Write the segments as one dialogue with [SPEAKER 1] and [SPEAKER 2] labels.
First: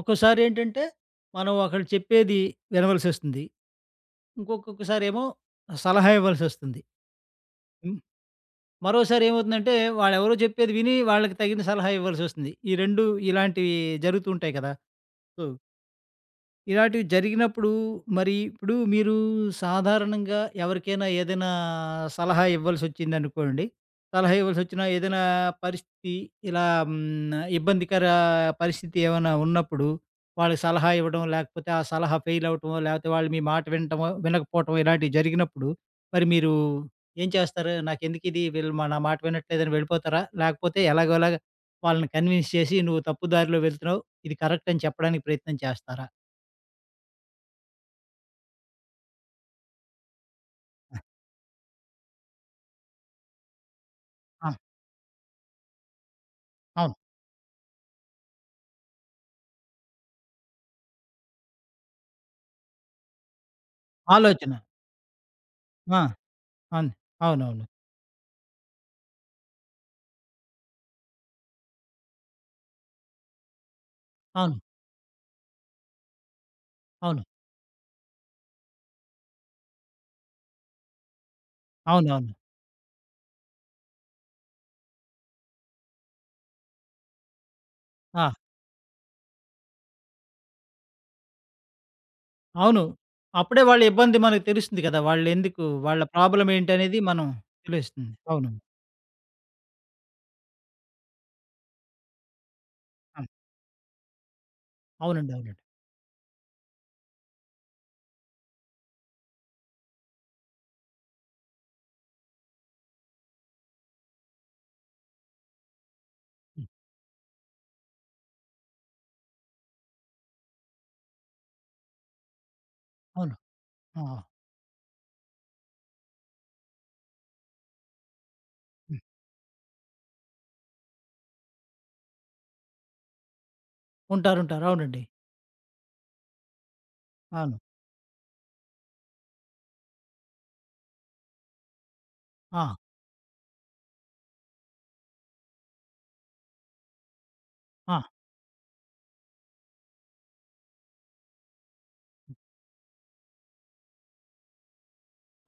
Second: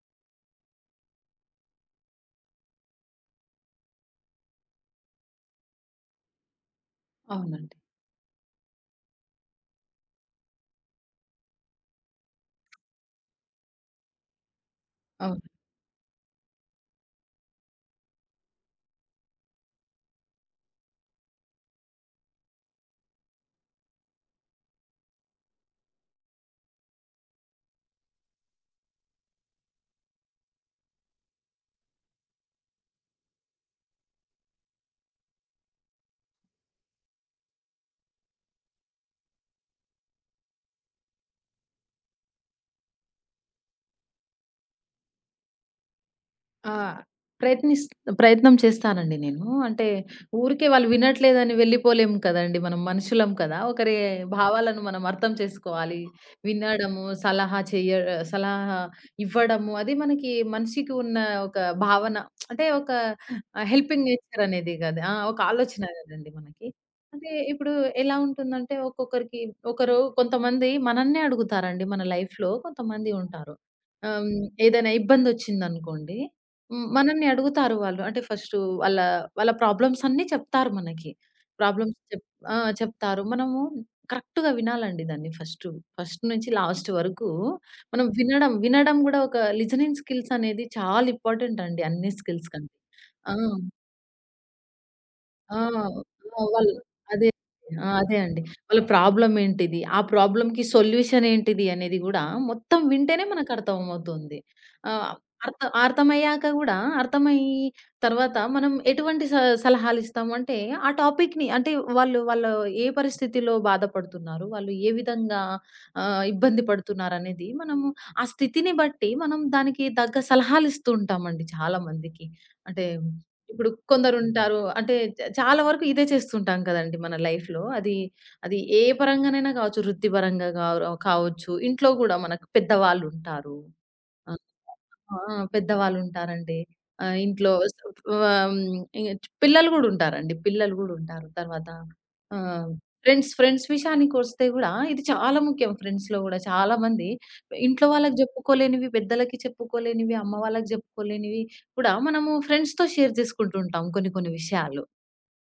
[SPEAKER 1] ఒక్కోసారి ఏంటంటే, మనం ఒకళ్ళు చెప్పేది వినవలసొస్తుంది. ఇంకొక్కొక్కసారేమో సలహా ఇవ్వాల్సొస్తుంది.
[SPEAKER 2] అవునండి.
[SPEAKER 1] హ్మ్. మరోసారి ఏమవుతుందంటే, వాళ్ళెవరో చెప్పేది విని వాళ్ళకి తగిన సలహా ఇవ్వాల్సొస్తుంది. ఈ 2 ఇలాంటివి జరుగుతూ ఉంటాయి కదా!
[SPEAKER 2] అవును.
[SPEAKER 1] సో ఇలాంటివి జరిగినప్పుడు మరి ఇప్పుడు మీరు సాధారణంగా ఎవరికైనా ఏదైనా సలహా ఇవ్వాల్సొచ్చిందనుకోండి. సలహా ఇవ్వాల్సొచ్చిన ఏదైనా పరిస్థితి ఇలా హ్మ్, ఇబ్బందికర పరిస్థితి ఏమైనా ఉన్నప్పుడు, వాళ్ళకి సలహా ఇవ్వడం, లేకపోతే ఆ సలహా ఫెయిల్ అవ్వటమో, లేకపోతే వాళ్ళు మీ మాట వినటమో, వినకపోవటమో ఇలాంటివి జరిగినప్పుడు, మరి మీరు ఏం చేస్తారు? నాకెందుకిది వీళ్ళు నా మాట వినట్లేదని వెళ్ళిపోతారా? లేకపోతే ఎలాగోలాగా వాళ్ళని కన్విన్స్ చేసి, "నువ్వు తప్పు దారిలో వెళ్తున్నావు. ఇది కరెక్ట్" అని చెప్పడానికి ప్రయత్నం చేస్తారా?
[SPEAKER 2] ఆ! ప్రయత్నిస్ ప్రయత్నం చేస్తానండి నేను. అంటే ఊరికే వాళ్ళు వినట్లేదని వెళ్ళిపోలేము కదండీ! మనం మనుషులం కదా! ఒకరి భావాలను మనం అర్థం చేసుకోవాలి.
[SPEAKER 1] అవును.
[SPEAKER 2] వినడము, సలహా ఇవ్వడము అది మనకి మనిషికి ఉన్న ఒక భావన అంటే ఒక హెల్పింగ్ నేచర్
[SPEAKER 1] ఆలోచన.
[SPEAKER 2] అనేది కదా! ఆ! ఒక ఆలోచన
[SPEAKER 1] ఆ!
[SPEAKER 2] కదండీ మనకి.
[SPEAKER 1] అవును.
[SPEAKER 2] అంటే
[SPEAKER 1] అవునవును.
[SPEAKER 2] ఇప్పుడు ఎలా ఉంటుందంటే ఒక్కొక్కరికి ఒకరు కొంతమంది మనన్నే అడుగుతారండి మన లైఫ్‌లో కొంతమంది ఉంటారు. ఆహ్,
[SPEAKER 1] అవును.
[SPEAKER 2] ఏదైనా ఇబ్బందొచ్చిందనుకోండి. హ్మ్.
[SPEAKER 1] అవును.
[SPEAKER 2] మనల్ని అడుగుతారు వాళ్ళు. అంటే ఫస్టు వాళ్ళ ప్రాబ్లమ్స్ అన్నీ చెప్తారు మనకి. ప్రాబ్లమ్స్ చెప్
[SPEAKER 1] అవునవును.
[SPEAKER 2] ఆ! చెప్తారు. మనము కరెక్ట్‌గా వినాలండి దాన్ని ఫస్టు. ఫస్ట్ నుంచి లాస్ట్ వరకు మనం
[SPEAKER 1] ఆ!
[SPEAKER 2] వినడం, వినడం గూడా ఒక లిజనింగ్ స్కిల్స్ అనేది చాలా ఇంపార్టెంట్ అండి అన్ని స్కిల్స్ కంటే.
[SPEAKER 1] అవును.
[SPEAKER 2] ఆ!
[SPEAKER 1] అప్పుడే వాళ్ళ ఇబ్బంది మనకు తెలుస్తుంది కదా!
[SPEAKER 2] ఆ!
[SPEAKER 1] వాళ్ళెందుకు వాళ్ళ
[SPEAKER 2] ఆ!
[SPEAKER 1] ప్రాబ్లమ్ ఏంటనేది మనం
[SPEAKER 2] అదే. ఆ!
[SPEAKER 1] తెలుస్తుంది.
[SPEAKER 2] అదే అండి.
[SPEAKER 1] అవును.
[SPEAKER 2] వాళ్ళ ప్రాబ్లమ్ ఏంటిది? ఆ ప్రాబ్లమ్‌కి సొల్యూషన్ ఏంటిది? అనేది గూడా మొత్తం
[SPEAKER 1] ఆ!
[SPEAKER 2] వింటేనే మనకర్థమవుతుంది. ఆహ్,
[SPEAKER 1] అవునండి.
[SPEAKER 2] అర్థ
[SPEAKER 1] అవునండి.
[SPEAKER 2] అర్థమయ్యాక గూడా అర్థమయ్యి తర్వాత మనం ఎటువంటి సలహాలిస్తాము అంటే, ఆ టాపిక్‌ని అంటే వాళ్ళు వాళ్ళు ఏ పరిస్థితిలో బాధపడుతున్నారు? వాళ్ళు ఏ విధంగా ఇబ్బంది
[SPEAKER 1] హ్మ్.
[SPEAKER 2] పడుతున్నారనేది మనము ఆ స్థితిని బట్టి మనం దానికి తగ్గ సలహాలిస్తూ ఉంటామండి చాలా మందికి. అంటే
[SPEAKER 1] అవును.
[SPEAKER 2] ఇప్పుడు
[SPEAKER 1] ఆ!
[SPEAKER 2] కొందరుంటారు. అంటే చాలా వరకు ఇదే చేస్తుంటాం కదండీ మన లైఫ్‌లో. అది అది ఏ
[SPEAKER 1] హ్మ్.
[SPEAKER 2] పరంగానైనా కావచ్చు. వృత్తిపరంగా కావచ్చు. ఇంట్లో గూడా మనకు పెద్దవాళ్ళుంటారు. ఆ!
[SPEAKER 1] ఉంటారు. ఉంటారు. అవునండి.
[SPEAKER 2] ఆ! పెద్దవాళ్ళుంటారండి. ఆహ్, ఇంట్లో
[SPEAKER 1] అవును.
[SPEAKER 2] స్ ఆహ్, హ్మ్. పిల్లలు గూడా ఉంటారండి. పిల్లలు గూడా ఉంటారు. తర్వాత ఆహ్,
[SPEAKER 1] ఆ!
[SPEAKER 2] ఫ్రెండ్స్ ఫ్రెండ్స్ విషయానికొస్తే గూడా ఇది చాలా ముఖ్యం ఫ్రెండ్స్‌లో గూడా. చాలా మంది ఇంట్లో
[SPEAKER 1] ఆ!
[SPEAKER 2] వాళ్ళకి జెప్పుకోలేనివి, పెద్దలకి చెప్పుకోలేనివి, అమ్మ వాళ్ళకి జెప్పుకోలేనివి కూడా మనము ఫ్రెండ్స్‌తో షేర్ జేసుకుంటూ ఉంటాం కొన్ని కొన్ని విషయాలు.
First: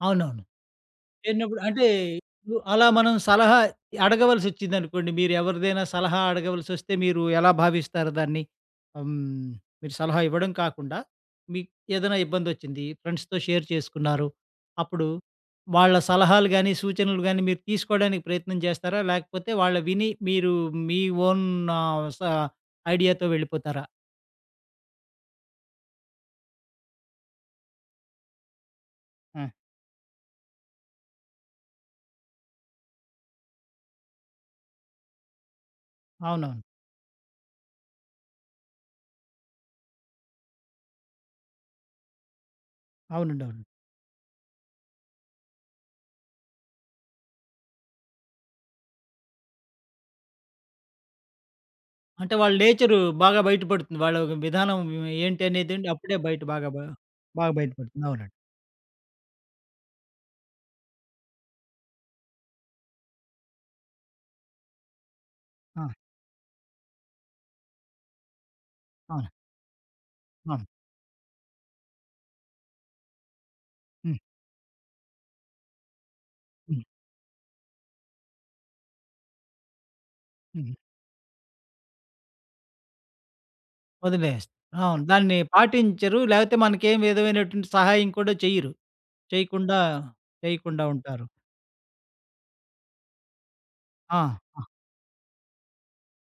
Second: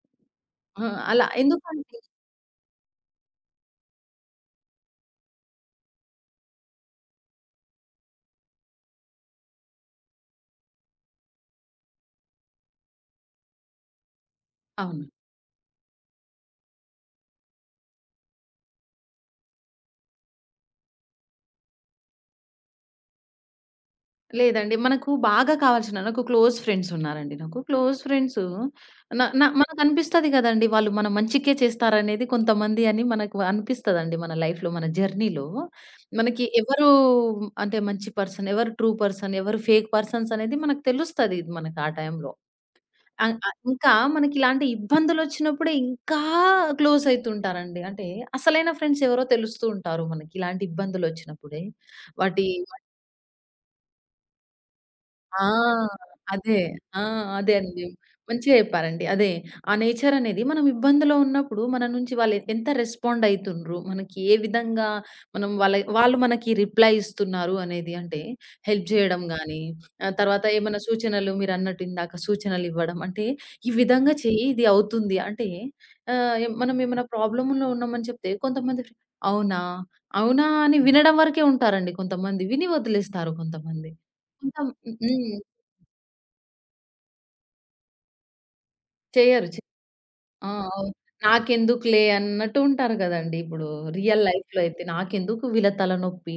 [SPEAKER 1] అవునవును.
[SPEAKER 2] ఆ! అలా
[SPEAKER 1] చేరినప్పుడు అంటే
[SPEAKER 2] ఎందుకంటే
[SPEAKER 1] ఇప్పుడు అలా మనం సలహా అడగవలసొచ్చిందనుకోండి, మీరు ఎవరిదైనా సలహా అడగవలసొస్తే మీరు ఎలా భావిస్తారు దాన్ని? హ్మ్. మీరు సలహా ఇవ్వడం కాకుండా, మీకు ఏదైనా ఇబ్బందొచ్చింది, ఫ్రెండ్స్‌తో షేర్ చేసుకున్నారు.
[SPEAKER 2] అవును.
[SPEAKER 1] అప్పుడు వాళ్ళ సలహాలు గాని, సూచనలు గాని మీరు తీసుకోవడానికి ప్రయత్నం చేస్తారా? లేకపోతే వాళ్ళు విని మీరు మీ ఓన్ ఆహ్, స ఐడియాతో వెళ్ళిపోతారా?
[SPEAKER 2] లేదండి. మనకు బాగా కావాల్సిన నాకు క్లోజ్ ఫ్రెండ్స్ ఉన్నారండి నాకు. క్లోజ్ ఫ్రెండ్సు న న
[SPEAKER 1] ఆ!
[SPEAKER 2] మనకనిపిస్తది గదండీ! వాళ్ళు మన మంచికే చేస్తారనేది కొంతమంది అని మనకు అనిపిస్తదండి మన లైఫ్‌లో, మన జర్నీలో. మనకి
[SPEAKER 1] అవునవును.
[SPEAKER 2] ఎవరు అంటే మంచి పర్సన్, ఎవరు ట్రూ పర్సన్, ఎవరు ఫేక్ పర్సన్స్ అనేది మనకు తెలుస్తది ఇది మనకు ఆ టైంలో. ఆహ్,
[SPEAKER 1] అవునండి.
[SPEAKER 2] ఆహ్,
[SPEAKER 1] అవును.
[SPEAKER 2] ఇంకా మనకి ఇలాంటి ఇబ్బందులొచ్చినప్పుడే ఇంకా క్లోజ్ అయితుంటారండి. అంటే అసలైన ఫ్రెండ్స్ ఎవరో తెలుస్తూ ఉంటారు మనకి ఇలాంటి ఇబ్బందులొచ్చినప్పుడే.
[SPEAKER 1] అంటే
[SPEAKER 2] వాటి
[SPEAKER 1] వాళ్ళ నేచరు బాగా బయటపడుతుంది. వాళ్ళ ఒక విధానం ఏంటి
[SPEAKER 2] ఆ!
[SPEAKER 1] అనేదేంటి అప్పుడే బయట
[SPEAKER 2] అదే.
[SPEAKER 1] బాగా
[SPEAKER 2] ఆ! అదే
[SPEAKER 1] బాగా
[SPEAKER 2] అండి.
[SPEAKER 1] బయటపడుతుంది. అవునండి.
[SPEAKER 2] మంచిగా చెప్పారండి. అదే. ఆ నేచర్ అనేది మనం ఇబ్బందిలో ఉన్నప్పుడు మన నుంచి వాళ్ళు ఎంత రెస్పాండ్ అయితుండ్రు, మనకి ఏ విధంగా మనం వాళ్ళ
[SPEAKER 1] ఆ!
[SPEAKER 2] వాళ్ళు మనకి రిప్లై ఇస్తున్నారు అనేది అంటే హెల్ప్ చేయడం
[SPEAKER 1] అవును.
[SPEAKER 2] గాని, తర్వాత
[SPEAKER 1] అవును.
[SPEAKER 2] ఏమన్నా సూచనలు మీరన్నట్టు ఇందాక సూచనలు ఇవ్వడం. అంటే ఈ విధంగా
[SPEAKER 1] హ్మ్.
[SPEAKER 2] చెయ్యి ఇది అవుతుంది అంటే ఆహ్, ఎ మనం
[SPEAKER 1] హ్మ్.
[SPEAKER 2] ఏమైనా ప్రాబ్లమ్‌లో ఉన్నామని చెప్తే కొంతమంది అవునా?
[SPEAKER 1] హ్మ్.
[SPEAKER 2] అని వినడం వరకే ఉంటారండి కొంతమంది. విని వదిలేస్తారు కొంతమంది.
[SPEAKER 1] వదిలేస్తారు.
[SPEAKER 2] కొంత
[SPEAKER 1] అవును.
[SPEAKER 2] హ్మ్.
[SPEAKER 1] దాన్ని పాటించరు. లేకపోతే మనకేం విధమైనటువంటి సహాయం కూడా చెయ్యరు.
[SPEAKER 2] చెయ్యరు.
[SPEAKER 1] చేయకుండా
[SPEAKER 2] ఆ!
[SPEAKER 1] చేయకుండా
[SPEAKER 2] అవును.
[SPEAKER 1] ఉంటారు.
[SPEAKER 2] నాకెందుకులే అన్నట్టు ఉంటారు గదండీ! ఇప్పుడు
[SPEAKER 1] ఆ!
[SPEAKER 2] రియల్ లైఫ్‌లో
[SPEAKER 1] ఆ!
[SPEAKER 2] అయితే. నాకెందుకు వీళ్ళ తలనొప్పి,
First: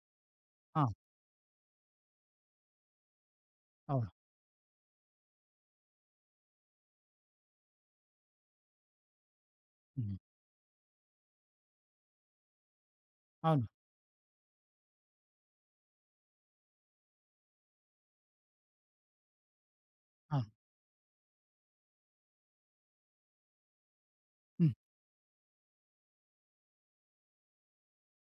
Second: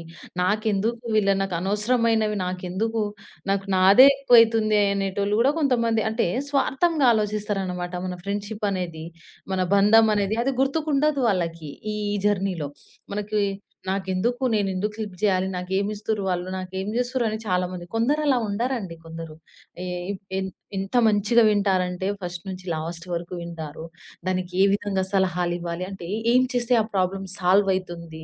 [SPEAKER 1] ఆ!
[SPEAKER 2] నాకెందుకు వీళ్ళ నాకు అనవసరమైనవి నాకెందుకు, నాకు నాదే
[SPEAKER 1] అవును.
[SPEAKER 2] ఎక్కువైతుంది అనేటోళ్ళు గూడా కొంతమంది అంటే స్వార్థంగా ఆలోచిస్తారనమాట. మన ఫ్రెండ్‌షిప్ అనేది, మన బంధం
[SPEAKER 1] హ్మ్.
[SPEAKER 2] అనేది అది గుర్తుకుండదు వాళ్ళకి ఈ జర్నీలో. మనకి
[SPEAKER 1] అవును.
[SPEAKER 2] నాకెందుకు నేనెందుకు హెల్ప్ జేయాలి, నాకేమిస్తుర్రు వాళ్ళు, నాకేం జేస్తుర్రు అని చాలామంది కొందరు అలా ఉండరండి కొందరు. ఏ ఎన్
[SPEAKER 1] అవును.
[SPEAKER 2] ఎంత మంచిగా వింటారంటే ఫస్ట్ నుంచి లాస్ట్ వరకు వింటారు. దానికి ఏ
[SPEAKER 1] హ్మ్.
[SPEAKER 2] విధంగా సలహాలివ్వాలి? అంటే ఏం చేస్తే ఆ ప్రాబ్లమ్ సాల్వ్ అయితుంది?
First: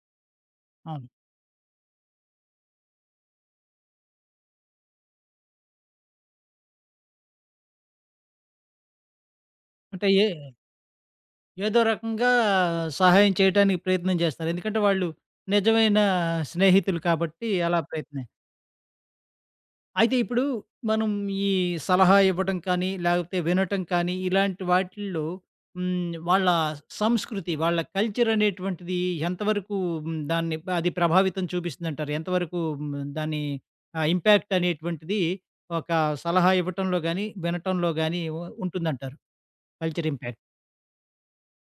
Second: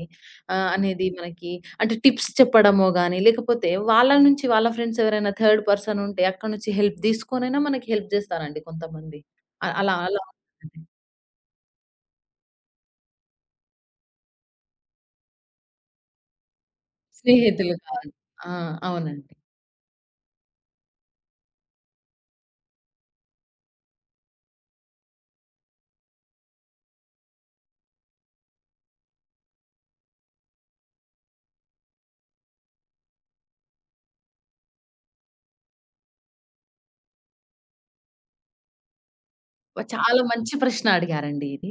[SPEAKER 2] అనేది
[SPEAKER 1] అవును.
[SPEAKER 2] మనకి అంటే టిప్స్ చెప్పడమో గాని, లేకపోతే వాళ్ళ నుంచి వాళ్ళ ఫ్రెండ్స్ ఎవరైనా థర్డ్ పర్సన్ ఉంటే అక్కడి నుంచి హెల్ప్ తీసుకొనైనా మనకి హెల్ప్ చేస్తారండి కొంతమంది. అ అలా
[SPEAKER 1] అంటే
[SPEAKER 2] అలా
[SPEAKER 1] ఏ
[SPEAKER 2] ఉంటుంది.
[SPEAKER 1] ఏదో రకంగా సహాయం చేయటానికి ప్రయత్నం చేస్తారు. ఎందుకంటే వాళ్ళు నిజమైన స్నేహితులు కాబట్టి
[SPEAKER 2] స్నేహితులు
[SPEAKER 1] అలా
[SPEAKER 2] కాదు.
[SPEAKER 1] ప్రయత్నం
[SPEAKER 2] ఆ! అవునండి.
[SPEAKER 1] అయితే ఇప్పుడు మనం ఈ సలహా ఇవ్వటం కానీ, లేకపోతే వినటం కానీ, ఇలాంటి వాటిల్లో హ్మ్. వాళ్ళ సంస్కృతి, వాళ్ళ కల్చర్ అనేటువంటిది ఎంతవరకు హ్మ్. దాన్ని అది ప్రభావితం చూపిస్తుందంటారు? ఎంతవరకు హ్మ్. దాని ఇంపాక్ట్ అనేటువంటిది ఒక సలహా ఇవ్వటంలో గాని, వినటంలో గాని ఉ ఉంటుందంటారు? కల్చర్
[SPEAKER 2] చాలా
[SPEAKER 1] ఇంపాక్ట్.
[SPEAKER 2] మంచి ప్రశ్న అడిగారండి ఇది.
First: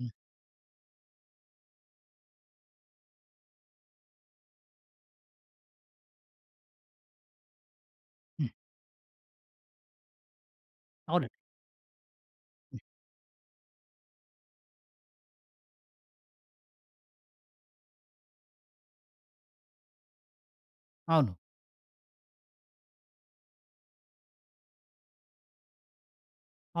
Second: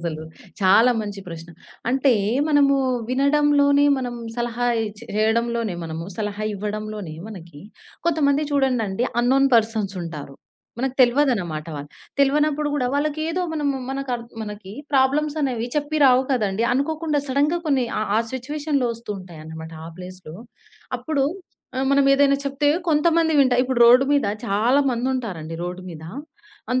[SPEAKER 1] హ్మ్.
[SPEAKER 2] చాలా మంచి ప్రశ్న. అంటే మనము వినడంలోనే మనం సలహా ఇచ్ చేయడంలోనే మనము సలహా ఇవ్వడంలోనే మనకి కొంతమంది
[SPEAKER 1] హ్మ్.
[SPEAKER 2] చూడండండి అన్నోన్ పర్సన్స్ ఉంటారు. మనకు
[SPEAKER 1] అవునండి.
[SPEAKER 2] తెలవదనమాట వాళ్ళు. తెలవనప్పుడు గూడా వాళ్ళకేదో మనము మనకర్ మనకి ప్రాబ్లమ్స్ అనేవి చెప్పి రావు కదండీ. అనుకోకుండా సడెన్‌గా కొన్ని ఆ ఆ సిట్యుయేషన్‌లో వస్తూ ఉంటాయన్నమాట ఆ ప్లేస్‌లో. అప్పుడు
[SPEAKER 1] అవును.
[SPEAKER 2] మనం ఏదైనా చెప్తే కొంతమంది ఇప్పుడు రోడ్డు మీద చాలా మందుంటారండి రోడ్డు మీద.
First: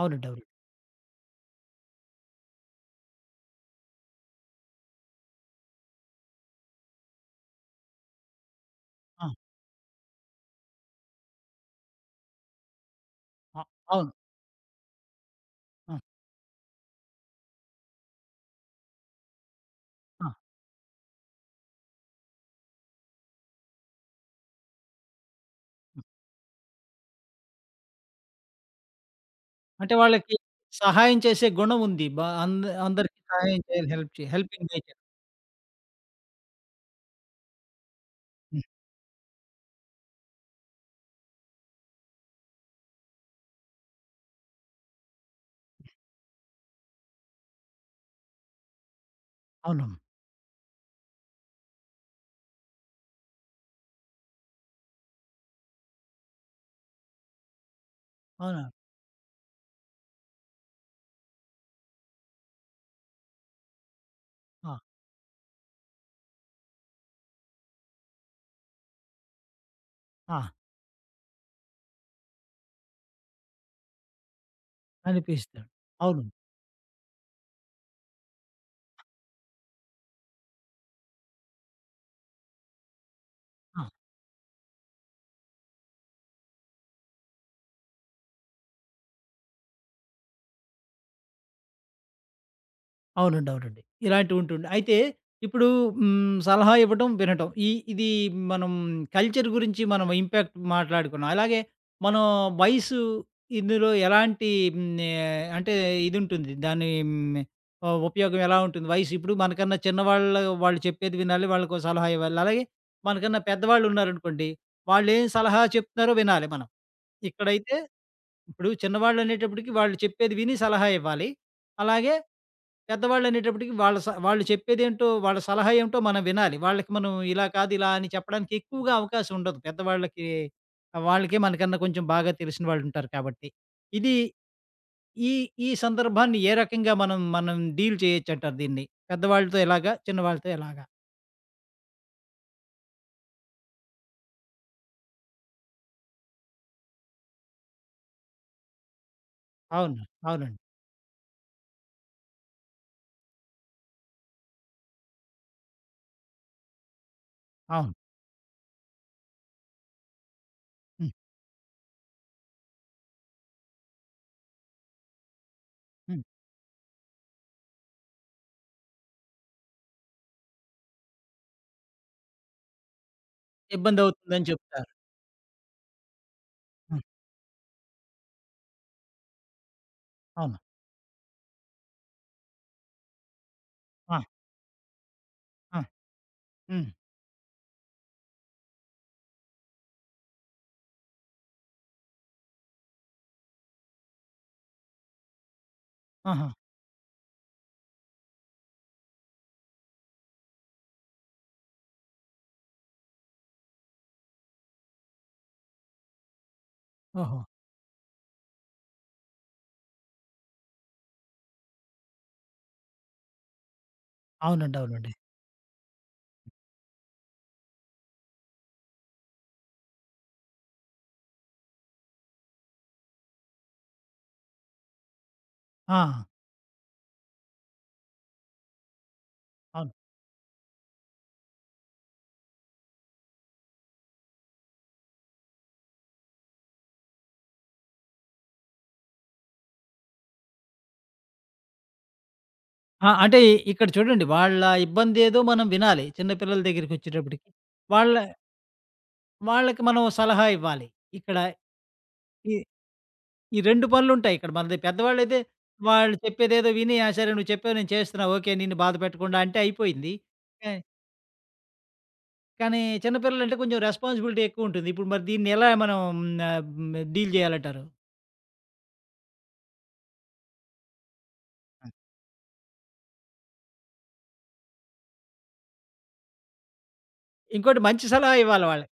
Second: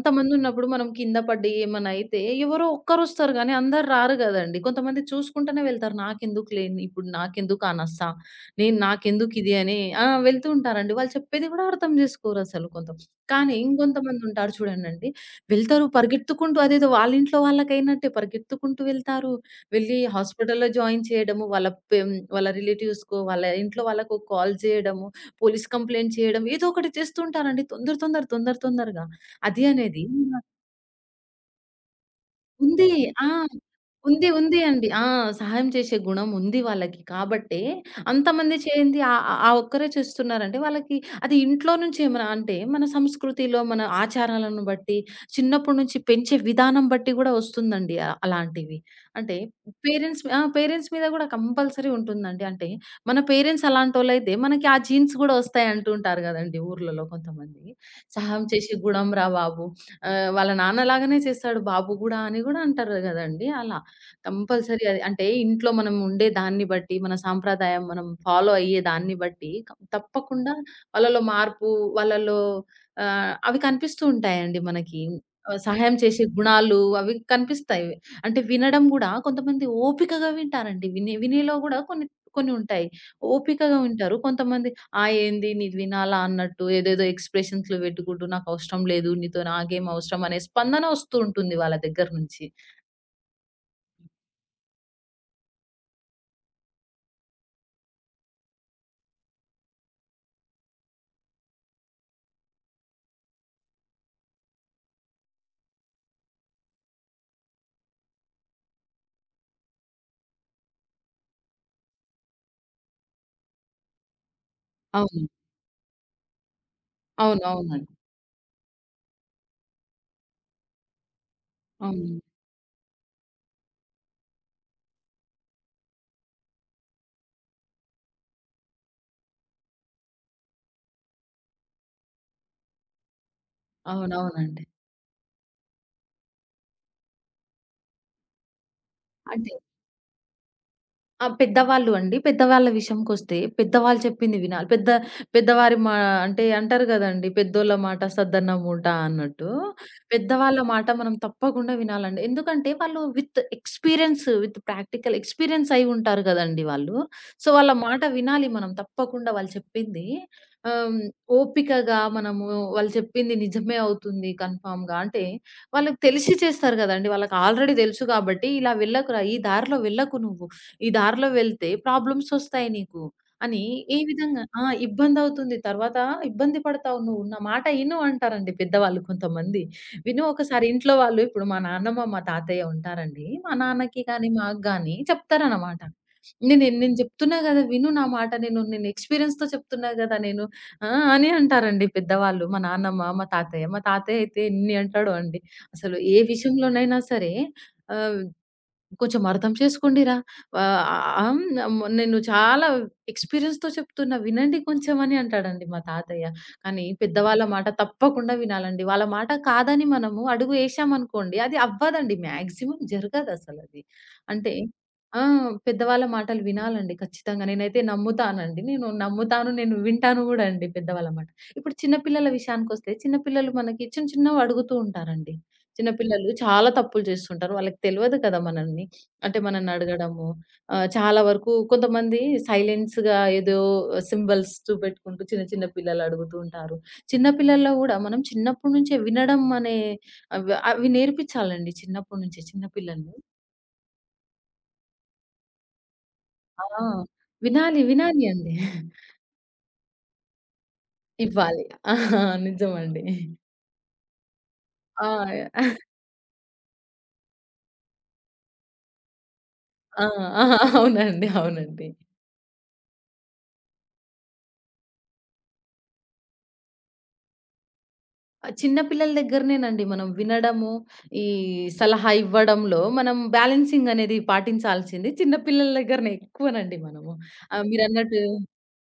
[SPEAKER 1] అవునండి. అవును.
[SPEAKER 2] మనం కింద పడి ఏమన్నా అయితే ఎవరో ఒక్కరొస్తారు గానీ అందరు రారు గదండీ. కొంతమంది చూసుకుంటూనే వెళ్తారు. నాకెందుకులే ఇప్పుడు నాకెందుకు ఆ నస?
[SPEAKER 1] ఆ!
[SPEAKER 2] నాకెందుకిది అని ఆ! వెళ్తూ ఉంటారండి. వాళ్ళు చెప్పేది గూడా అర్థం జేసుకోరసలు కానీ
[SPEAKER 1] అ అవును.
[SPEAKER 2] ఇంకొంతమందుంటారు చూడండండి. వెళ్తారు పరిగెత్తుకుంటూ అదేదో వాళ్ళింట్లో వాళ్ళకైనట్టే పరిగెత్తుకుంటూ వెళ్తారు. వెళ్ళి
[SPEAKER 1] ఆ! ఆ!
[SPEAKER 2] హాస్పిటల్‌లో జాయిన్ చేయడము, పెం వాళ్ళ రిలేటివ్స్‌కో, వాళ్ళ ఇంట్లో వాళ్ళకో కాల్ జేయడము, పోలీస్ కంప్లెయింట్ చేయడం ఏదో ఒకటి చేస్తూ ఉంటారండి. తొందర తొందర తొందర తొందరగా. అది
[SPEAKER 1] అంటే
[SPEAKER 2] అనేది.
[SPEAKER 1] వాళ్ళకి సహాయం చేసే గుణం ఉంది. బ అంద
[SPEAKER 2] ఉంది.
[SPEAKER 1] అందరికి
[SPEAKER 2] ఆ!
[SPEAKER 1] సహాయం చేయాలి. హెల్ప్ చే
[SPEAKER 2] ఉంది. ఉంది
[SPEAKER 1] హెల్పింగ్
[SPEAKER 2] అండి.
[SPEAKER 1] నేచర్.
[SPEAKER 2] ఆ! సహాయం చేసే గుణం ఉంది వాళ్ళకి. కాబట్టే అంతమంది
[SPEAKER 1] హ్మ్.
[SPEAKER 2] చేయంది ఆహ్, ఆహ్, ఆ ఒక్కరే చేస్తున్నారంటే వాళ్ళకి అది ఇంట్లో నుంచి ఏమైనా అంటే మన సంస్కృతిలో మన ఆచారాలను బట్టి, చిన్నప్పటి నుంచి పెంచే విధానం బట్టి గూడా వస్తుందండి అలాంటివి. అంటే
[SPEAKER 1] అవును.
[SPEAKER 2] పేరెంట్స్ ఆ! పేరెంట్స్ మీద గూడా కంపల్సరీ ఉంటుందండి. అంటే మన పేరెంట్స్ అలాంటోళ్ళైతే మనకి ఆ జీన్స్ గూడా వస్తాయి అంటూ ఉంటారు గదండీ ఊర్లలో కొంతమంది. సహాయం
[SPEAKER 1] అవునా!
[SPEAKER 2] చేసే గుణం రా బాబు! వాళ్ళ నాన్నలాగానే చేస్తాడు బాబు గూడా అని గూడా అంటారు గదండీ! అలా.
[SPEAKER 1] ఆ!
[SPEAKER 2] కంపల్సరీ అది అంటే ఇంట్లో మనం ఉండే దాన్ని బట్టి, మన సాంప్రదాయం మనం ఫాలో అయ్యే దాన్ని బట్టి
[SPEAKER 1] ఆ!
[SPEAKER 2] తప్పకుండా వాళ్ళలో మార్పు, వాళ్ళలో అవి కనిపిస్తూ ఉంటాయండి మనకి.
[SPEAKER 1] అనిపిస్తాడు.
[SPEAKER 2] సహాయం
[SPEAKER 1] అవును.
[SPEAKER 2] చేసే గుణాలు అవి కనిపిస్తాయి. అంటే వినడం గూడా కొంతమంది ఓపికగా వింటారండి. వినేలో గూడా కొన్ని కొన్ని ఉంటాయి. ఓపికగా
[SPEAKER 1] ఆ!
[SPEAKER 2] వింటారు. కొంతమంది ఆ! ఏంది నీది వినాలా అన్నట్టు ఏదేదో ఎక్స్‌ప్రెషన్స్‌లు పెట్టుకుంటూ నాకవసరం లేదు. నీతో నాకేం అవసరం అనే స్పందన వస్తూ ఉంటుంది వాళ్ళ దగ్గర నుంచి.
[SPEAKER 1] అవునండి. అవునండి. ఇలాంటివి ఉంటుంది. అయితే ఇప్పుడు హ్మ్. సలహా ఇవ్వటం, వినటం. ఈ ఇది మనం కల్చర్ గురించి మనం ఇంపాక్ట్ మాట్లాడుకున్నాం. అలాగే మనం వయసు ఇందులో ఎలాంటి హ్మ్. అంటే ఇదుంటుంది. దాని హ్మ్. ఉపయోగం ఎలా ఉంటుంది? వయసు ఇప్పుడు మనకన్నా చిన్నవాళ్ళు వాళ్ళు చెప్పేది వినాలి. వాళ్ళకో సలహా ఇవ్వాలి. అలాగే మనకన్నా పెద్దవాళ్ళు ఉన్నారనుకోండి. వాళ్ళేం
[SPEAKER 2] అవును.
[SPEAKER 1] సలహా చెప్తున్నారో వినాలి మనం.
[SPEAKER 2] అవును.
[SPEAKER 1] ఇక్కడైతే
[SPEAKER 2] అవునండి.
[SPEAKER 1] ఇప్పుడు చిన్నవాళ్ళనేటప్పటికి వాళ్ళు చెప్పేది విని సలహా ఇవ్వాలి. అలాగే
[SPEAKER 2] అవును.
[SPEAKER 1] పెద్దవాళ్ళనేటప్పటికి వాళ్ళ వాళ్ళు చెప్పేదేంటో, వాళ్ళ సలహా ఏమిటో మనం వినాలి. వాళ్ళకి మనం ఇలా కాదు, ఇలా అని చెప్పడానికి ఎక్కువగా అవకాశం ఉండదు. పెద్దవాళ్ళకి వాళ్ళకే మనకన్నా కొంచెం బాగా తెలిసిన వాళ్ళుంటారు కాబట్టి. ఇది
[SPEAKER 2] అవునవునండి.
[SPEAKER 1] ఈ ఈ సందర్భాన్ని ఏ రకంగా మనం మనం డీల్ చేయొచ్చంటారు దీన్ని?
[SPEAKER 2] అంటే
[SPEAKER 1] పెద్దవాళ్ళతో ఎలాగా? చిన్నవాళ్ళతో ఎలాగా?
[SPEAKER 2] ఆ! పెద్దవాళ్ళు అండి. పెద్దవాళ్ళ విషయంకొస్తే పెద్దవాళ్ళు చెప్పింది వినాలి. పెద్ద పెద్దవారి మా అంటే అంటారు గదండీ! పెద్దోళ్ళ మాట సద్దన్న మూట అన్నట్టు.
[SPEAKER 1] అవును.
[SPEAKER 2] పెద్దవాళ్ళ
[SPEAKER 1] అవునండి.
[SPEAKER 2] మాట మనం తప్పకుండా వినాలండి. ఎందుకంటే వాళ్ళు with experience with practical experience అయి ఉంటారు గదండీ వాళ్ళు. సో, వాళ్ళ
[SPEAKER 1] అవును.
[SPEAKER 2] మాట వినాలి మనం తప్పకుండా వాళ్ళు చెప్పింది. ఆహ్,
[SPEAKER 1] హ్మ్.
[SPEAKER 2] ఓపికగా మనము వాళ్ళు చెప్పింది నిజమే అవుతుంది కన్ఫర్మ్‌గా అంటే వాళ్ళకి
[SPEAKER 1] హ్మ్.
[SPEAKER 2] తెలిసి చేస్తారు గదండీ! వాళ్ళకి ఆల్రెడీ తెలుసు కాబట్టి ఇలా వెళ్ళకురా! ఈ దారిలో వెళ్ళకు నువ్వు. ఈ దారిలో వెళ్తే ప్రాబ్లమ్సొస్తాయి నీకు అని ఏ విధంగా
[SPEAKER 1] ఇబ్బందవుతుందని
[SPEAKER 2] ఆ!
[SPEAKER 1] చెప్తారు.
[SPEAKER 2] ఇబ్బందవుతుంది. తర్వాత ఇబ్బంది పడతావు
[SPEAKER 1] హ్మ్.
[SPEAKER 2] నువ్వు. నా మాట ఇను అంటారండి పెద్దవాళ్ళు కొంతమంది. విను
[SPEAKER 1] అవును.
[SPEAKER 2] ఒకసారి ఇంట్లో వాళ్ళు ఇప్పుడు మా నాన్నమ్మ, మా తాతయ్య ఉంటారండి. మా నాన్నకి
[SPEAKER 1] ఆ!
[SPEAKER 2] కానీ, మాకు గానీ
[SPEAKER 1] ఆ!
[SPEAKER 2] చెప్తారనమాట. "నేను
[SPEAKER 1] హ్మ్.
[SPEAKER 2] నేను చెప్తున్నా గదా! విను నా మాట. నేను నేను ఎక్స్‌పీరియన్స్‌తో చెప్తున్నా గదా! నేను. ఆ! అని అంటారండి పెద్దవాళ్ళు. మా నాన్నమ్మ, మా తాతయ్య. మా తాతయ్య అయితే ఎన్ని అంటాడో అండి. అసలు ఏ
[SPEAKER 1] ఆహా!
[SPEAKER 2] విషయంలోనైనా సరే ఆహ్, కొంచెం అర్థం చేసుకోండిరా. ఆహ్, ఆహ్, హ్మ్. నేను చాలా ఎక్స్‌పీరియన్స్‌తో చెప్తున్నా వినండి కొంచెం అని అంటాడండి మా తాతయ్య. కానీ
[SPEAKER 1] ఓహో!
[SPEAKER 2] పెద్దవాళ్ళ మాట తప్పకుండా వినాలండి. వాళ్ళ మాట కాదని మనము అడుగు ఏశామనుకోండి అది అవ్వదండి. మాక్సిమం జరగదసలది. అంటే
[SPEAKER 1] అవునండి. అవునండి.
[SPEAKER 2] ఆ! పెద్దవాళ్ళ మాటలు వినాలండి ఖచ్చితంగా. నేనైతే నమ్ముతానండి. నేను నమ్ముతాను. నేను వింటాను గూడా అండి పెద్దవాళ్ళ మాట. ఇప్పుడు చిన్న పిల్లల విషయానికొస్తే చిన్న పిల్లలు మనకి చిన్న చిన్నవి అడుగుతూ ఉంటారండి. చిన్న
[SPEAKER 1] ఆ!
[SPEAKER 2] పిల్లలు చాలా తప్పులు చేస్తుంటారు. వాళ్ళకి తెలవదు కదా మనల్ని. అంటే మనల్ని
[SPEAKER 1] అవును.
[SPEAKER 2] అడగడము చాలా వరకు కొంతమంది సైలెన్స్‌గా ఏదో సింబల్స్ చూపెట్టుకుంటూ చిన్న చిన్న పిల్లలు అడుగుతూ ఉంటారు. చిన్న పిల్లల్లో గూడా మనం చిన్నప్పటి నుంచే వినడం అనే అవి అవి నేర్పించాలండి చిన్నప్పటి నుంచి చిన్న
[SPEAKER 1] ఆ!
[SPEAKER 2] పిల్లల్ని.
[SPEAKER 1] అంటే ఇక్కడ చూడండి వాళ్ళ ఇబ్బందేదో మనం వినాలి. చిన్న పిల్లల
[SPEAKER 2] ఆ!
[SPEAKER 1] దగ్గరికొచ్చేటప్పటికి.
[SPEAKER 2] వినాలి.
[SPEAKER 1] వాళ్ళ
[SPEAKER 2] వినాలి అండి.
[SPEAKER 1] వాళ్ళకి మనం సలహా ఇవ్వాలి. ఇక్కడ
[SPEAKER 2] ఇవ్వాలి. ఆ!
[SPEAKER 1] ఈ
[SPEAKER 2] నిజమండి.
[SPEAKER 1] ఈ 2 పనులుంటాయి ఇక్కడ మనది. పెద్దవాళ్ళైతే
[SPEAKER 2] ఆ!
[SPEAKER 1] వాళ్ళు చెప్పేదేదో విని, "ఆ! సరే నువ్వు చెప్పావు నేను చేస్తున్నా. ఓకే. నిన్ను బాధ పెట్టకుండా" అంటే
[SPEAKER 2] ఆ!
[SPEAKER 1] అయిపోయింది.
[SPEAKER 2] ఆ!
[SPEAKER 1] కా
[SPEAKER 2] అవునండి. అవునండి.
[SPEAKER 1] కానీ చిన్న పిల్లలంటే కొంచెం రెస్పాన్సిబిలిటీ ఎక్కువుంటుంది. ఇప్పుడు మరి దీన్ని ఎలా మనం డీల్ చేయాలంటారు?
[SPEAKER 2] ఆ! చిన్న పిల్లల దగ్గరనేనండి మనం వినడము, ఈ
[SPEAKER 1] హ్మ్.
[SPEAKER 2] సలహా ఇవ్వడంలో మనం బ్యాలెన్సింగ్ అనేది పాటించాల్సింది చిన్న పిల్లల దగ్గరనే ఎక్కువనండి మనము.
[SPEAKER 1] ఇంకోటి మంచి
[SPEAKER 2] మీరన్నట్టు
[SPEAKER 1] సలహా ఇవ్వాలి వాళ్ళకి.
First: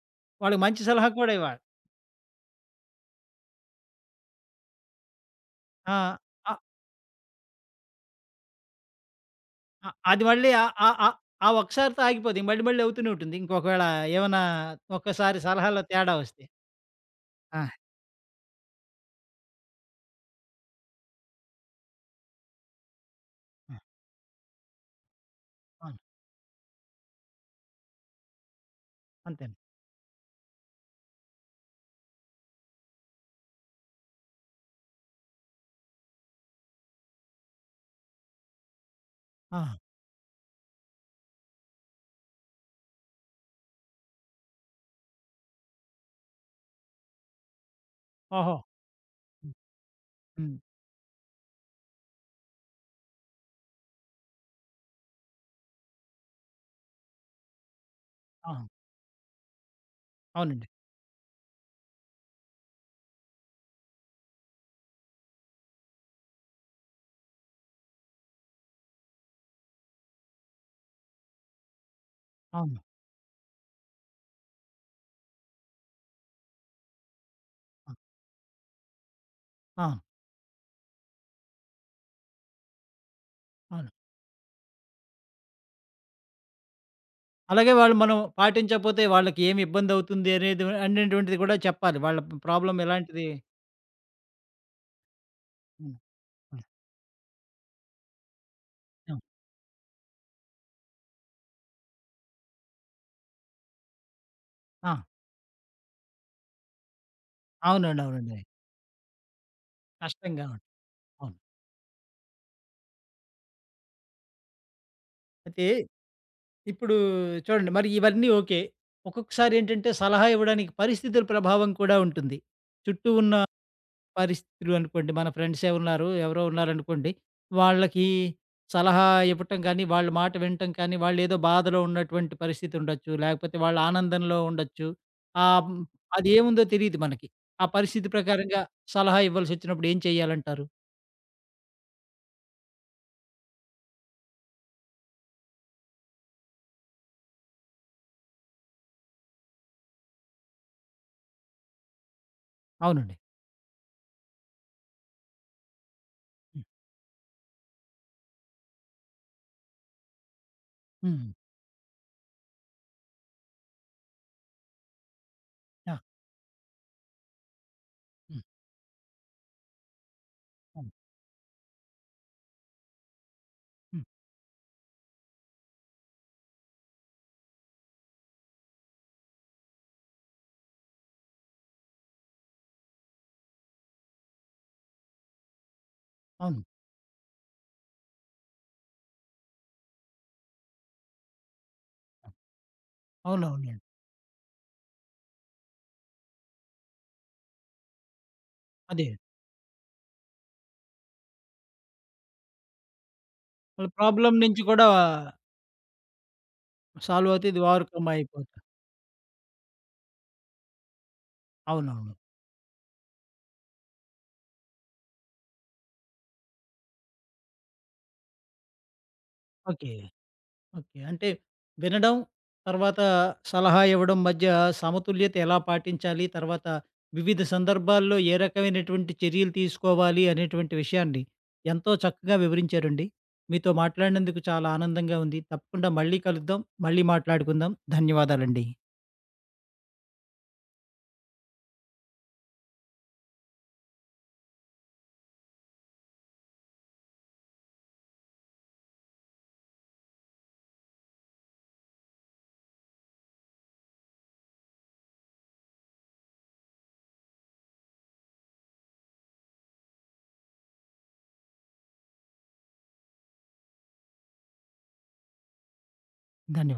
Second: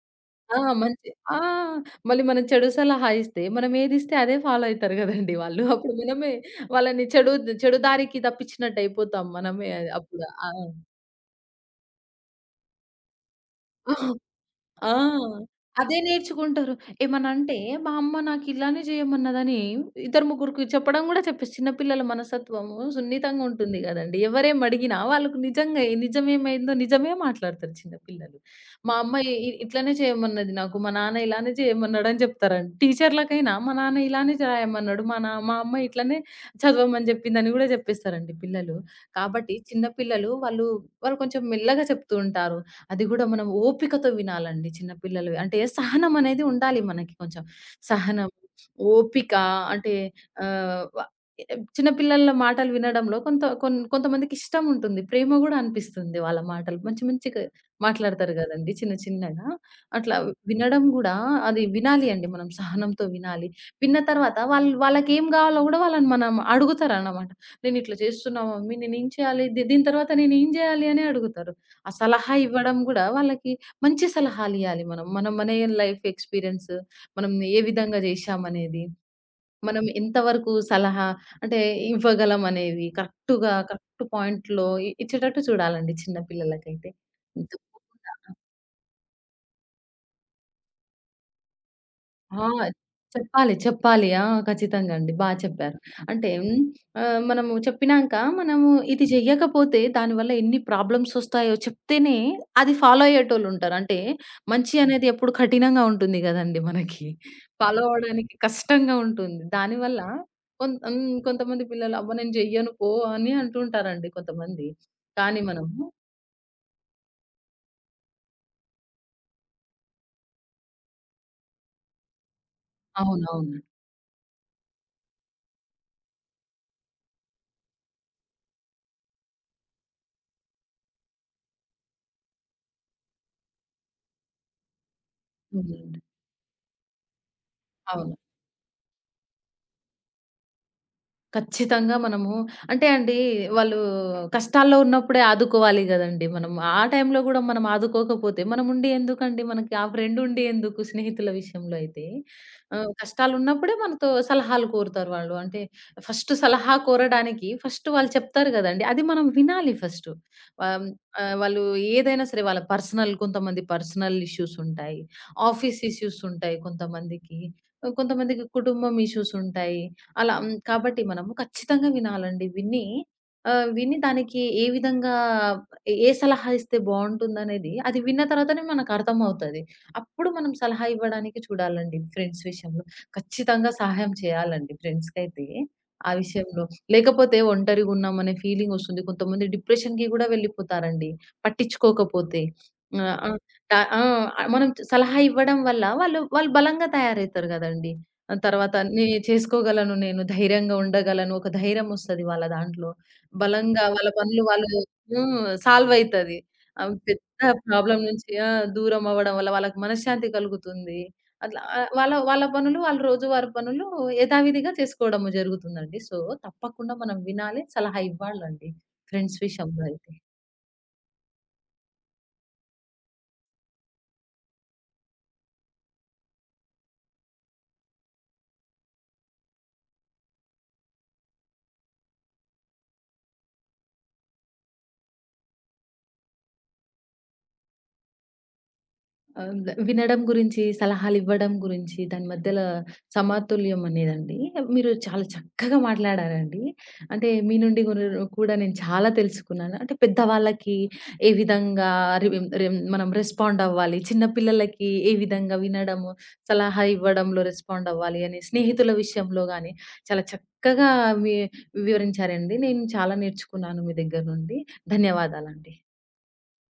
[SPEAKER 2] ఆ!
[SPEAKER 1] వాళ్ళకి మంచి
[SPEAKER 2] మంచి
[SPEAKER 1] సలహా కూడా
[SPEAKER 2] ఆ!
[SPEAKER 1] ఇవ్వాలి.
[SPEAKER 2] మళ్ళీ మనం చెడు సలహా ఇస్తే, మనం ఏదిస్తే అదే ఫాలో అయితారు గదండీ వాళ్ళు. అప్పుడు
[SPEAKER 1] ఆ!
[SPEAKER 2] మనమే వాళ్ళని చెడు చెడు దారికి తప్పించినట్టు అయిపోతాం మనమే
[SPEAKER 1] అ! అది
[SPEAKER 2] అప్పుడు.
[SPEAKER 1] మళ్ళీ ఆహ్, ఆహ్, ఆహ్, ఆ ఒక్కసారితో ఆగిపోదు. మళ్ళీ మళ్ళీ అవుతూనే ఉంటుంది. ఇంకొకవేళ
[SPEAKER 2] ఆ!
[SPEAKER 1] ఏమన్నా
[SPEAKER 2] ఆ!
[SPEAKER 1] ఒక్కసారి సలహాలో
[SPEAKER 2] అదే
[SPEAKER 1] తేడా వస్తే.
[SPEAKER 2] నేర్చుకుంటారు. ఏమనంటే,
[SPEAKER 1] ఆ!
[SPEAKER 2] మా అమ్మ నాకు ఇలానే చేయమన్నదని ఇద్దరు ముగ్గురికి చెప్పడం గూడా చెప్పేసి చిన్న పిల్లల మనస్తత్వము సున్నితంగా
[SPEAKER 1] ఆ!
[SPEAKER 2] ఉంటుంది గదండీ. ఎవరేమి అడిగినా వాళ్ళకు నిజంగా
[SPEAKER 1] అవును.
[SPEAKER 2] నిజమేమైందో నిజమే మాట్లాడతారు చిన్న పిల్లలు. మా అమ్మ ఇ ఇ
[SPEAKER 1] అంతేను.
[SPEAKER 2] ఇట్లనే చేయమన్నది నాకు. మా నాన్న ఇలానే చేయమన్నాడని జెప్తారండి. టీచర్‌లకైనా మా నాన్న ఇలానే రాయమన్నాడు. మా అమ్మ ఇట్లనే చదవమని జెప్పిందని గూడా జెప్పేస్తారండి పిల్లలు. కాబట్టి
[SPEAKER 1] ఆ!
[SPEAKER 2] చిన్న పిల్లలు వాళ్ళు, వాళ్ళు కొంచెం మెల్లగా చెప్తూ ఉంటారు. అది గూడా మనం ఓపికతో వినాలండి చిన్న పిల్లలవి. అంటే సహనం అనేది ఉండాలి మనకి కొంచెం. సహనం,
[SPEAKER 1] ఓహో!
[SPEAKER 2] ఓపిక
[SPEAKER 1] హ్మ్.
[SPEAKER 2] అంటే
[SPEAKER 1] హ్మ్.
[SPEAKER 2] ఆహ్, వ చిన్న పిల్లల మాటలు వినడంలో కొంత కొంతమందికి ఇష్టం ఉంటుంది. ప్రేమ గూడా అనిపిస్తుంది వాళ్ళ మాటలు. మంచి మంచిగా మాట్లాడతారు
[SPEAKER 1] ఆ!
[SPEAKER 2] గదండీ చిన్న చిన్నగా. అట్లా
[SPEAKER 1] అవునండి.
[SPEAKER 2] వినడం గూడా అది వినాలి అండి మనం సహనంతో వినాలి. విన్న తర్వాత వాళ్ళకేం గావాలో గూడా వాళ్ళని మనం అడుగుతారనమాట. నేనిట్లా చేస్తున్నా మమ్మీ నేనేం చేయాలి? దీని తర్వాత నేనేం జేయాలి? అని అడుగుతారు. ఆ సలహా ఇవ్వడం
[SPEAKER 1] అవును.
[SPEAKER 2] గూడా వాళ్ళకి మంచి సలహాలియ్యాలి మనం. మనం మన లైఫ్ ఎక్స్‌పీరియన్స్ మనం ఏ
[SPEAKER 1] ఆ!
[SPEAKER 2] విధంగా జేశామనేది, మనం
[SPEAKER 1] ఆ!
[SPEAKER 2] ఎంతవరకు సలహా అంటే ఇవ్వగలం అనేది కరెక్ట్‌గా
[SPEAKER 1] అవును.
[SPEAKER 2] కరెక్ట్ పాయింట్‌లో ఇచ్చేటట్టు చూడాలండి చిన్న పిల్లలకైతే.
[SPEAKER 1] అలాగే వాళ్ళు
[SPEAKER 2] తప్పకుండా.
[SPEAKER 1] మనం పాటించకపోతే వాళ్ళకి ఏమి ఇబ్బందవుతుంది అనేది అనేటువంటిది కూడా చెప్పాలి. వాళ్ళ
[SPEAKER 2] ఆ!
[SPEAKER 1] ప్రాబ్లమ్ ఎలాంటిది
[SPEAKER 2] చెప్పాలి. చెప్పాలి. ఆ! ఖచ్చితంగా అండి. చెప్పారు.
[SPEAKER 1] హ్మ్.
[SPEAKER 2] అంటే మనము చెప్పినాంక మనము ఇది
[SPEAKER 1] హ్మ్.
[SPEAKER 2] చెయ్యకపోతే దానివల్ల ఎన్ని ప్రాబ్లమ్స్ వస్తాయో చెప్తేనే అది ఫాలో అయ్యేటోళ్ళుంటారు. అంటే మంచి
[SPEAKER 1] ఆ!
[SPEAKER 2] అనేది ఎప్పుడు కఠినంగా ఉంటుంది గదండీ మనకి. ఫాలో
[SPEAKER 1] అవునండి.
[SPEAKER 2] అవ్వడానికి
[SPEAKER 1] అవునండి.
[SPEAKER 2] కష్టంగా ఉంటుంది. దానివల్ల
[SPEAKER 1] కష్టంగా ఉంటుంది.
[SPEAKER 2] హ్మ్.
[SPEAKER 1] అవును.
[SPEAKER 2] కొంతమంది పిల్లలు అబ్బా! నేను చెయ్యను పో అని అంటుంటారండి కొంతమంది. కానీ
[SPEAKER 1] అయితే
[SPEAKER 2] మనము
[SPEAKER 1] ఇప్పుడు చూడండి మరి ఇవన్నీ ఓకే. ఒక్కొక్కసారి ఏంటంటే సలహా ఇవ్వడానికి పరిస్థితుల ప్రభావం కూడా ఉంటుంది. చుట్టూ ఉన్న
[SPEAKER 2] అవునవును.
[SPEAKER 1] పరిస్థితులు అనుకోండి మన ఫ్రెండ్సే ఉన్నారు, ఎవరో ఉన్నారనుకోండి. వాళ్ళకి సలహా ఇవ్వటం కానీ, వాళ్ళ మాట వినటం కానీ, వాళ్ళేదో బాధలో ఉన్నటువంటి పరిస్థితి ఉండొచ్చు. లేకపోతే వాళ్ళు ఆనందంలో ఉండొచ్చు. ఆహ్, హ్మ్,
[SPEAKER 2] హ్మ్.
[SPEAKER 1] అది ఏముందో తెలీదు మనకి. ఆ పరిస్థితి
[SPEAKER 2] అవును.
[SPEAKER 1] ప్రకారంగా సలహా ఇవ్వాల్సొచ్చినప్పుడు ఏం చేయాలంటారు?
[SPEAKER 2] ఖచ్చితంగా మనము అంటే అండి, వాళ్ళు కష్టాల్లో ఉన్నప్పుడే ఆదుకోవాలి గదండీ మనం. ఆ టైంలో గూడా మనం ఆదుకోకపోతే మనముండి ఎందుకండి మనకి ఆ ఫ్రెండ్ ఉండి ఎందుకు స్నేహితుల విషయంలో అయితే.
[SPEAKER 1] అవునండి.
[SPEAKER 2] కష్టాలున్నప్పుడే మనతో సలహాలు కోరుతారు వాళ్ళు. అంటే ఫస్ట్
[SPEAKER 1] హ్మ్.
[SPEAKER 2] సలహా కోరడానికి ఫస్ట్ వాళ్ళు చెప్తారు గదండీ! అది మనం వినాలి ఫస్టు. ఆహ్,
[SPEAKER 1] హ్మ్.
[SPEAKER 2] ఆహ్, వాళ్ళు ఏదైనా సరే వాళ్ళ పర్సనల్ కొంతమంది పర్సనల్ ఇష్యూస్ ఉంటాయి. ఆఫీస్
[SPEAKER 1] ఆ!
[SPEAKER 2] ఇష్యూస్ ఉంటాయి కొంతమందికి.
[SPEAKER 1] హ్మ్.
[SPEAKER 2] కొంతమందికి కుటుంబం ఇష్యూస్ ఉంటాయి. అలా హ్మ్.
[SPEAKER 1] అవును.
[SPEAKER 2] కాబట్టి మనము ఖచ్చితంగా వినాలండి. విని
[SPEAKER 1] హ్మ్.
[SPEAKER 2] దానికి ఏ విధంగా ఏ ఏ సలహా ఇస్తే బావుంటుందనేది అది విన్న తర్వాతనే మనకర్థమవుతది. అప్పుడు మనం సలహా ఇవ్వడానికి చూడాలండి ఫ్రెండ్స్ విషయంలో. ఖచ్చితంగా సహాయం చేయాలండి ఫ్రెండ్స్‌కైతే ఆ
[SPEAKER 1] అవును.
[SPEAKER 2] విషయంలో. లేకపోతే ఒంటరిగున్నామనే ఫీలింగొస్తుంది. కొంతమంది డిప్రెషన్‌కి గూడా వెళ్ళిపోతారండి పట్టించుకోకపోతే. ఆహ్, ఆ! ట
[SPEAKER 1] అవునవునండి.
[SPEAKER 2] ఆ! మనం సలహా ఇవ్వడం వల్ల వాళ్ళు వాళ్ళు బలంగా తయారవుతారు గదండీ! ఆ తర్వాత అన్నీ
[SPEAKER 1] అదే.
[SPEAKER 2] చేసుకోగలను నేను. ధైర్యంగా ఉండగలను. ఒక ధైర్యం ఒస్తది వాళ్ళ దాంట్లో. బలంగా
[SPEAKER 1] వాళ్ళ
[SPEAKER 2] వాళ్ళ
[SPEAKER 1] ప్రాబ్లమ్
[SPEAKER 2] పనులు
[SPEAKER 1] నుంచి
[SPEAKER 2] వాళ్ళు
[SPEAKER 1] కూడా
[SPEAKER 2] హ్మ్. సాల్వ్ అయితది. ఆహ్, పెద్ద
[SPEAKER 1] సాల్వ్ అవుతే ఇది
[SPEAKER 2] ప్రాబ్లమ్
[SPEAKER 1] ఓవర్‌కమ్
[SPEAKER 2] నుంచి ఆ!
[SPEAKER 1] అయిపోతారు.
[SPEAKER 2] దూరం అవ్వడం వల్ల వాళ్ళకి మనశ్శాంతి కలుగుతుంది. అట్లా వాళ్ళ
[SPEAKER 1] అవునవును.
[SPEAKER 2] వాళ్ళ పనులు వాళ్ళు రోజువారి పనులు యథావిధిగా చేసుకోవడం జరుగుతుందండి. సో, తప్పకుండా మనం వినాలి, సలహా ఇవ్వాలండి ఫ్రెండ్స్ విషయంలో
[SPEAKER 1] ఓకే.
[SPEAKER 2] అయితే.
[SPEAKER 1] ఓకే. అంటే వినడం, తర్వాత సలహా ఇవ్వడం మధ్య సమతుల్యత ఎలా పాటించాలి? తర్వాత వివిధ సందర్భాల్లో ఏ రకమైనటువంటి చర్యలు తీసుకోవాలి అనేటువంటి విషయాన్ని ఎంతో చక్కగా వివరించారండి. మీతో మాట్లాడినందుకు చాలా ఆనందంగా ఉంది. తప్పకుండా మళ్ళీ కలుద్దాం. మళ్ళీ మాట్లాడుకుందాం. ధన్యవాదాలండి.
[SPEAKER 2] ఆహ్, ద వినడం గురించి, సలహాలివ్వడం గురించి, దాని మధ్యల సమతుల్యం అనేదండి. మీరు చాలా చక్కగా మాట్లాడారండి. అంటే మీ నుండి కూడా నేను చాలా తెలుసుకున్నాను. అంటే పెద్దవాళ్ళకి ఏ విధంగా రివిం రిం మనం రెస్పాండ్ అవ్వాలి, చిన్న పిల్లలకి ఏ విధంగా వినడము, సలహా ఇవ్వడంలో రెస్పాండ్ అవ్వాలి అని, స్నేహితుల విషయంలో గాని చాలా చక్కగా వి వివరించారండి. నేను చాలా నేర్చుకున్నాను మీ దగ్గర నుండి. ధన్యవాదాలండి.
[SPEAKER 1] ధన్యవాదాలు.